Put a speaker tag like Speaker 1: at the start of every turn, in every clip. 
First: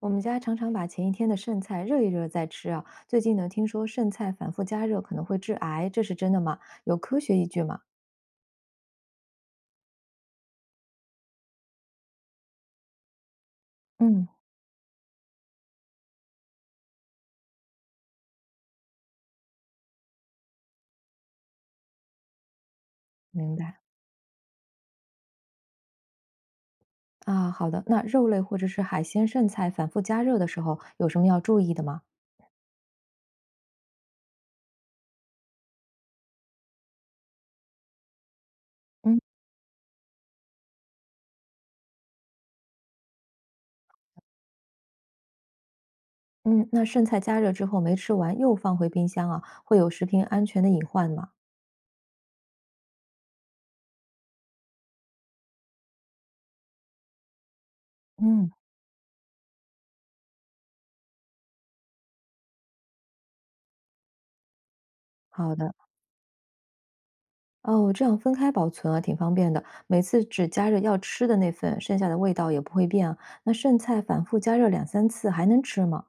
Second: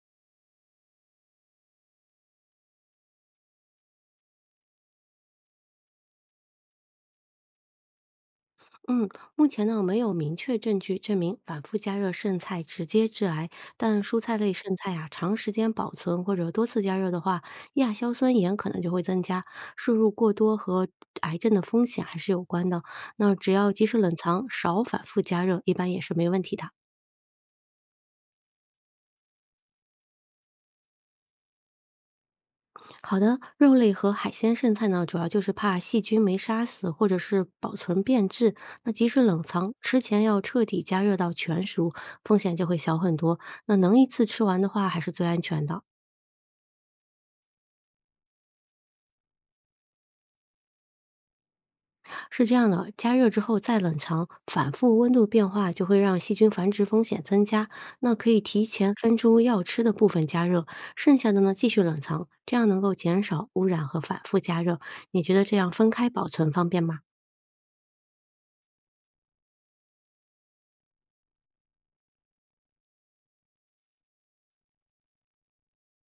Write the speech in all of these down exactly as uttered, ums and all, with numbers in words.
Speaker 1: 我们家常常把前一天的剩菜热一热再吃啊。最近呢，听说剩菜反复加热可能会致癌，这是真的吗？有科学依据吗？
Speaker 2: 嗯，目前呢没有明确证据证明反复加热剩菜直接致癌，但蔬
Speaker 1: 嗯，
Speaker 2: 菜类剩菜啊，长时间保存或者多次加热的话，亚硝酸盐可能就会增加，摄入过多和癌症的风险还是有关的。那只
Speaker 1: 明
Speaker 2: 要
Speaker 1: 白。
Speaker 2: 及时冷藏，少反复加热，一般也是没问题的。
Speaker 1: 啊，好的。那肉类或者是海鲜剩菜反复加热的时候，有什么要注意的吗？
Speaker 2: 好的，肉类和海鲜剩菜呢，主要就是怕细菌没杀死，或者是保存变质。那即
Speaker 1: 嗯，
Speaker 2: 使冷藏，吃前要彻底加热到全熟，风险就会小很多。那能一次吃完的话，还是最安全的。
Speaker 1: 嗯，那剩菜加热之后没吃完又放回冰箱啊，会有食品安全的隐患吗？
Speaker 2: 是这样的，加热之后再冷藏，反复温度变化就会让细菌繁殖风险增加。那可以
Speaker 1: 嗯，
Speaker 2: 提前分出要吃的部分加热，剩下的呢继续冷藏，这样能够减少污染和反复加热。你觉得
Speaker 1: 好
Speaker 2: 这样
Speaker 1: 的。
Speaker 2: 分开保存方便吗？
Speaker 1: 哦，这样分开保存啊，挺方便的。每次只加热要吃的那份，剩下的味道也不会变啊。那剩菜反复加热两三次还能吃吗？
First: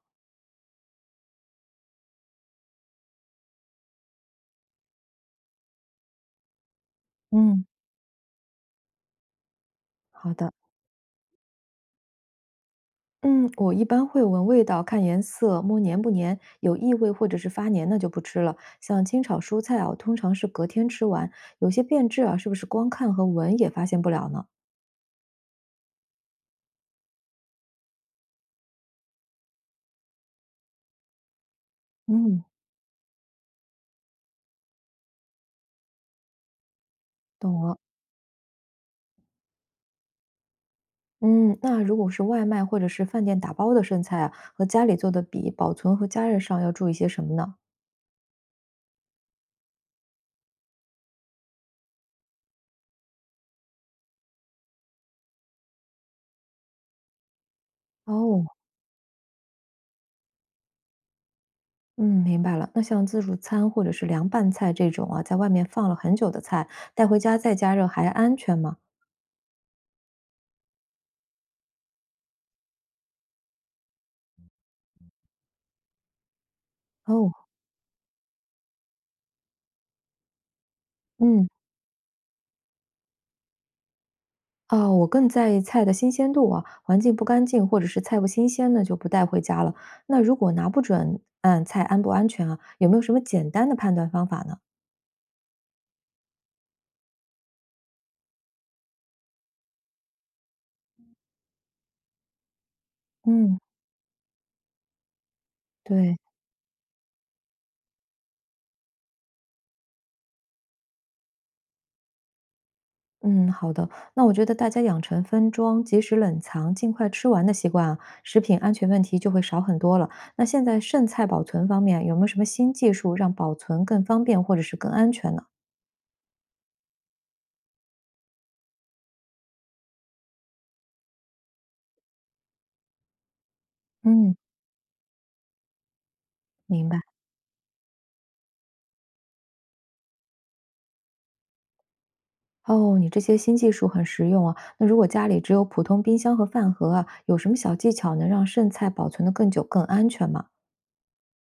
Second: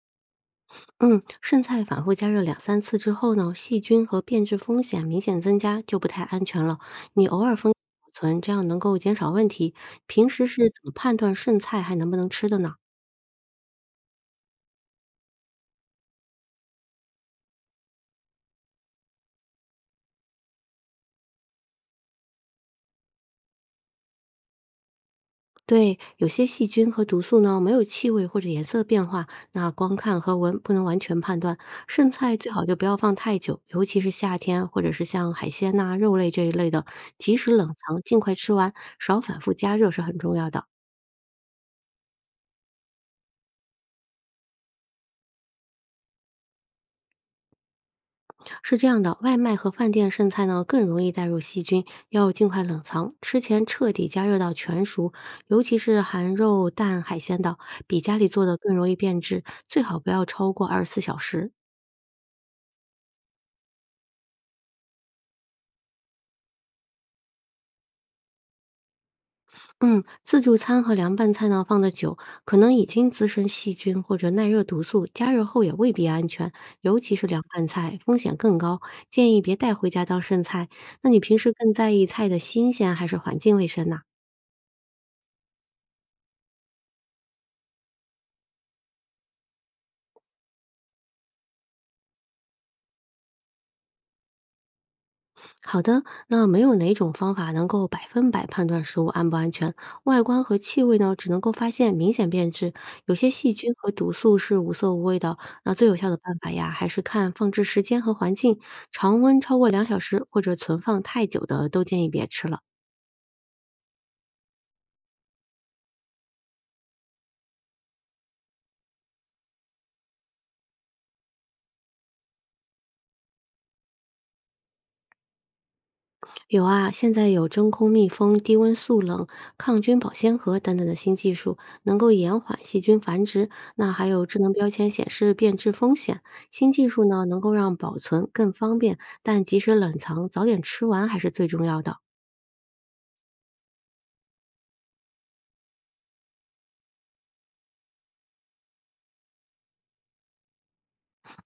Speaker 2: 嗯，剩菜反复加热两三次之后呢，细菌和变质风险明显增加，就不太安全了。你偶尔
Speaker 1: 嗯，
Speaker 2: 封保存，这样能够减少问题。平
Speaker 1: 好
Speaker 2: 时
Speaker 1: 的。
Speaker 2: 是怎么判断剩菜还能不能吃的呢？
Speaker 1: 嗯，我一般会闻味道、看颜色、摸黏不黏，有异味或者是发黏那就不吃了。像清炒蔬菜啊，我通常是隔天吃完，有些变质啊，是不是光看和闻也发现不了呢？
Speaker 2: 对，有些细菌和毒素呢，没有气味或者颜色变化，那光看和闻不能完全判断。剩菜
Speaker 1: 嗯，
Speaker 2: 最好就不要放太久，尤其是夏天，或者是像海鲜呐、肉类这一类的，及时
Speaker 1: 懂
Speaker 2: 冷
Speaker 1: 了。
Speaker 2: 藏，尽快吃完，少反复加热是很重要的。
Speaker 1: 嗯，那如果是外卖或者是饭店打包的剩菜啊，和家里做的比，保存和加热上要注意些什么呢？
Speaker 2: 是这样的，外卖和饭店剩菜呢更容易带入细菌，要尽快冷藏，吃前彻底加热到全熟，尤其是含肉、蛋、海鲜的，比家里做
Speaker 1: 哦，
Speaker 2: 的更容易变质，最好不要超过二十四小时。
Speaker 1: 嗯，明白了。那像自助餐或者是凉拌菜这种啊，在外面放了很久的菜，带回家再加热还安全吗？
Speaker 2: 嗯，自助餐和凉拌菜呢放的久，可能已经滋生细菌或者耐热毒素，加热后也未必安全，尤其是
Speaker 1: 哦，
Speaker 2: 凉拌菜风险更高，建议别带回家当剩菜。那你平
Speaker 1: 嗯。
Speaker 2: 时更在意菜的新鲜还是环境卫生呢？
Speaker 1: 啊，我更在意菜的新鲜度啊，环境不干净或者是菜不新鲜呢，就不带回家了。那如果拿不准，嗯，菜安不安全啊，有没有什么简单的判断方法呢？
Speaker 2: 好的，那没有哪种方法能够百分百判断食物安不安全。外观和气味呢，只能够发现明显变质，有些细
Speaker 1: 嗯，
Speaker 2: 菌和毒素是无色无味的。那最有效的
Speaker 1: 对，
Speaker 2: 办法呀，还是看放置时间和环境，常温超过两小时或者存放太久的都建议别吃了。
Speaker 1: 嗯，好的。那我觉得大家养成分装、及时冷藏、尽快吃完的习惯啊，食品安全问题就会少很多了。那现在剩菜保存方面，有没有什么新技术让保存更方便或者是更安全呢？
Speaker 2: 有啊，现在有真空密封、低温速冷、抗菌保鲜盒等等的新技术，能够延缓细菌繁殖。那还有
Speaker 1: 嗯，
Speaker 2: 智能标签显示变质风险。新技
Speaker 1: 明白。
Speaker 2: 术呢，能够让保存更方便，但及时冷藏，早点吃完还是最重要的。
Speaker 1: 哦，你这些新技术很实用啊。那如果家里只有普通冰箱和饭盒啊，有什么小技巧能让剩菜保存得更久、更安全吗？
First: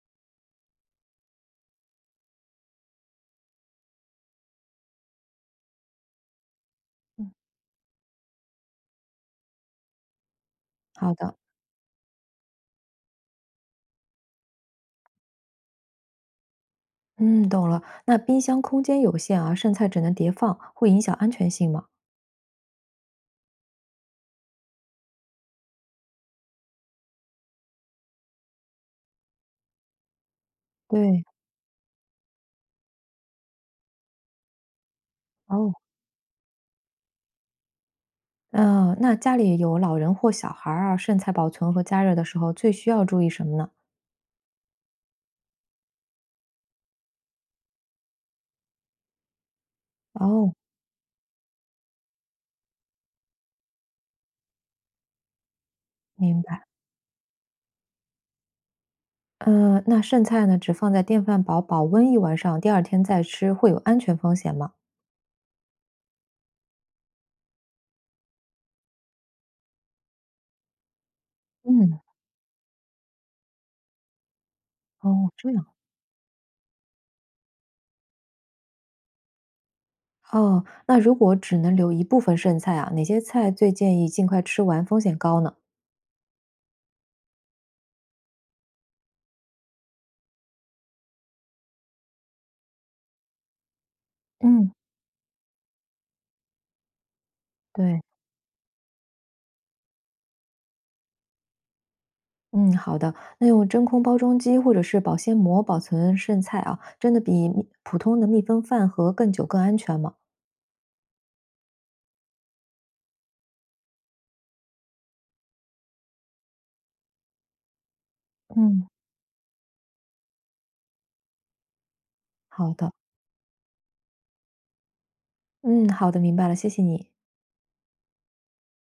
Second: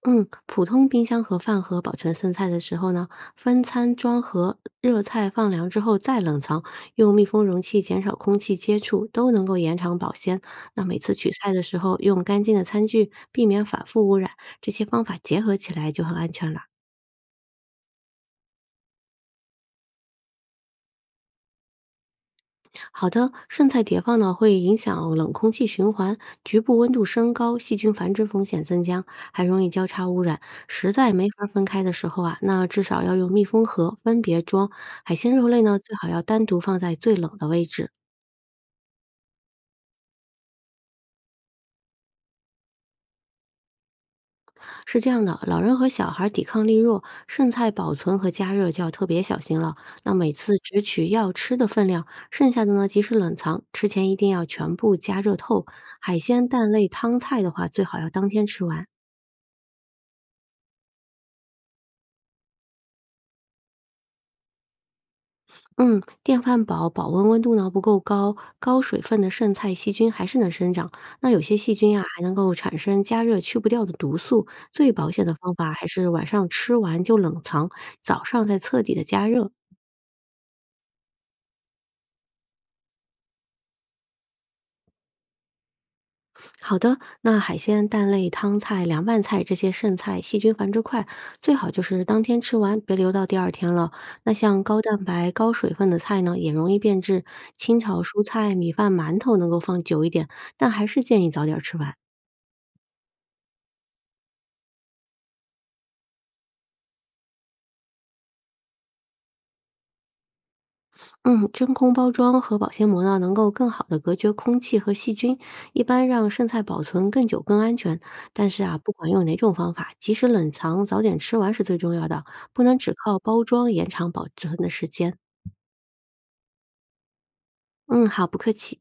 Speaker 2: 嗯，普通冰箱和饭盒保存剩菜的时候呢，分餐装盒，热菜放凉之后再冷藏，用密
Speaker 1: 嗯，
Speaker 2: 封容器减少空气接触，都能够延长保鲜。那每
Speaker 1: 好
Speaker 2: 次取
Speaker 1: 的，
Speaker 2: 菜的时候用干净的餐具，避免反复污染，这些方法结合起来就很安全了。
Speaker 1: 嗯，懂了。那冰箱空间有限啊，剩菜只能叠放，会影响安全性吗？
Speaker 2: 好的，剩菜叠放呢会影响冷空气循环，局部温度升高，细菌繁殖风险增加，还容易交叉污染。实在
Speaker 1: 对，
Speaker 2: 没法分开的时候啊，那至少要用密封盒分别装。海鲜肉类
Speaker 1: 哦，
Speaker 2: 呢，最好要单独放在最冷的位置。
Speaker 1: 嗯、那家里有老人或小孩儿啊，剩菜保存和加热的时候最需要注意什么呢？
Speaker 2: 是这样的，老人和小孩抵抗力弱，剩菜保存和加热就要特别小心了。那每
Speaker 1: 哦，
Speaker 2: 次只取要吃的分量，剩下的呢及时冷藏，吃前一定要全部加热透。海
Speaker 1: 明
Speaker 2: 鲜、
Speaker 1: 白。
Speaker 2: 蛋类、汤菜的话，最好要当天吃完。
Speaker 1: 嗯，那剩菜呢，只放在电饭煲保温一晚上，第二天再吃，会有安全风险吗？
Speaker 2: 嗯，电饭煲保温温度呢不够高，高水分的剩菜细菌还是能生长。那有些细菌
Speaker 1: 嗯，
Speaker 2: 啊还能够产生加热去不掉的毒素。最保险
Speaker 1: 哦，
Speaker 2: 的
Speaker 1: 这
Speaker 2: 方
Speaker 1: 样。
Speaker 2: 法还是晚上吃完就冷藏，早上再彻底的加热。
Speaker 1: 哦，那如果只能留一部分剩菜啊，哪些菜最建议尽快吃完，风险高呢？
Speaker 2: 好的，那海鲜、蛋类、汤菜、凉拌菜这些剩菜细菌繁殖快，最好就是当天吃完，别留到第二天了。那像
Speaker 1: 嗯，
Speaker 2: 高蛋白、高水分的菜呢，也容易变质。清
Speaker 1: 对，
Speaker 2: 炒蔬菜、米饭、馒头能够放久一点，但还是建议早点吃完。
Speaker 1: 嗯，好的。那用真空包装机或者是保鲜膜保存剩菜啊，真的比密普通的密封饭盒更久更安全吗？
Speaker 2: 嗯，真空包装和保鲜膜呢，能够更好的隔绝空气和细菌，一般让剩菜保存更久、更安全。但是啊，
Speaker 1: 嗯。
Speaker 2: 不管用哪种方法，及时冷藏，早点吃完是最重要的，不
Speaker 1: 好
Speaker 2: 能只
Speaker 1: 的，
Speaker 2: 靠包装延长保存的时间。
Speaker 1: 嗯，好的，明白了，谢谢你。
Speaker 2: 嗯，好，不客气。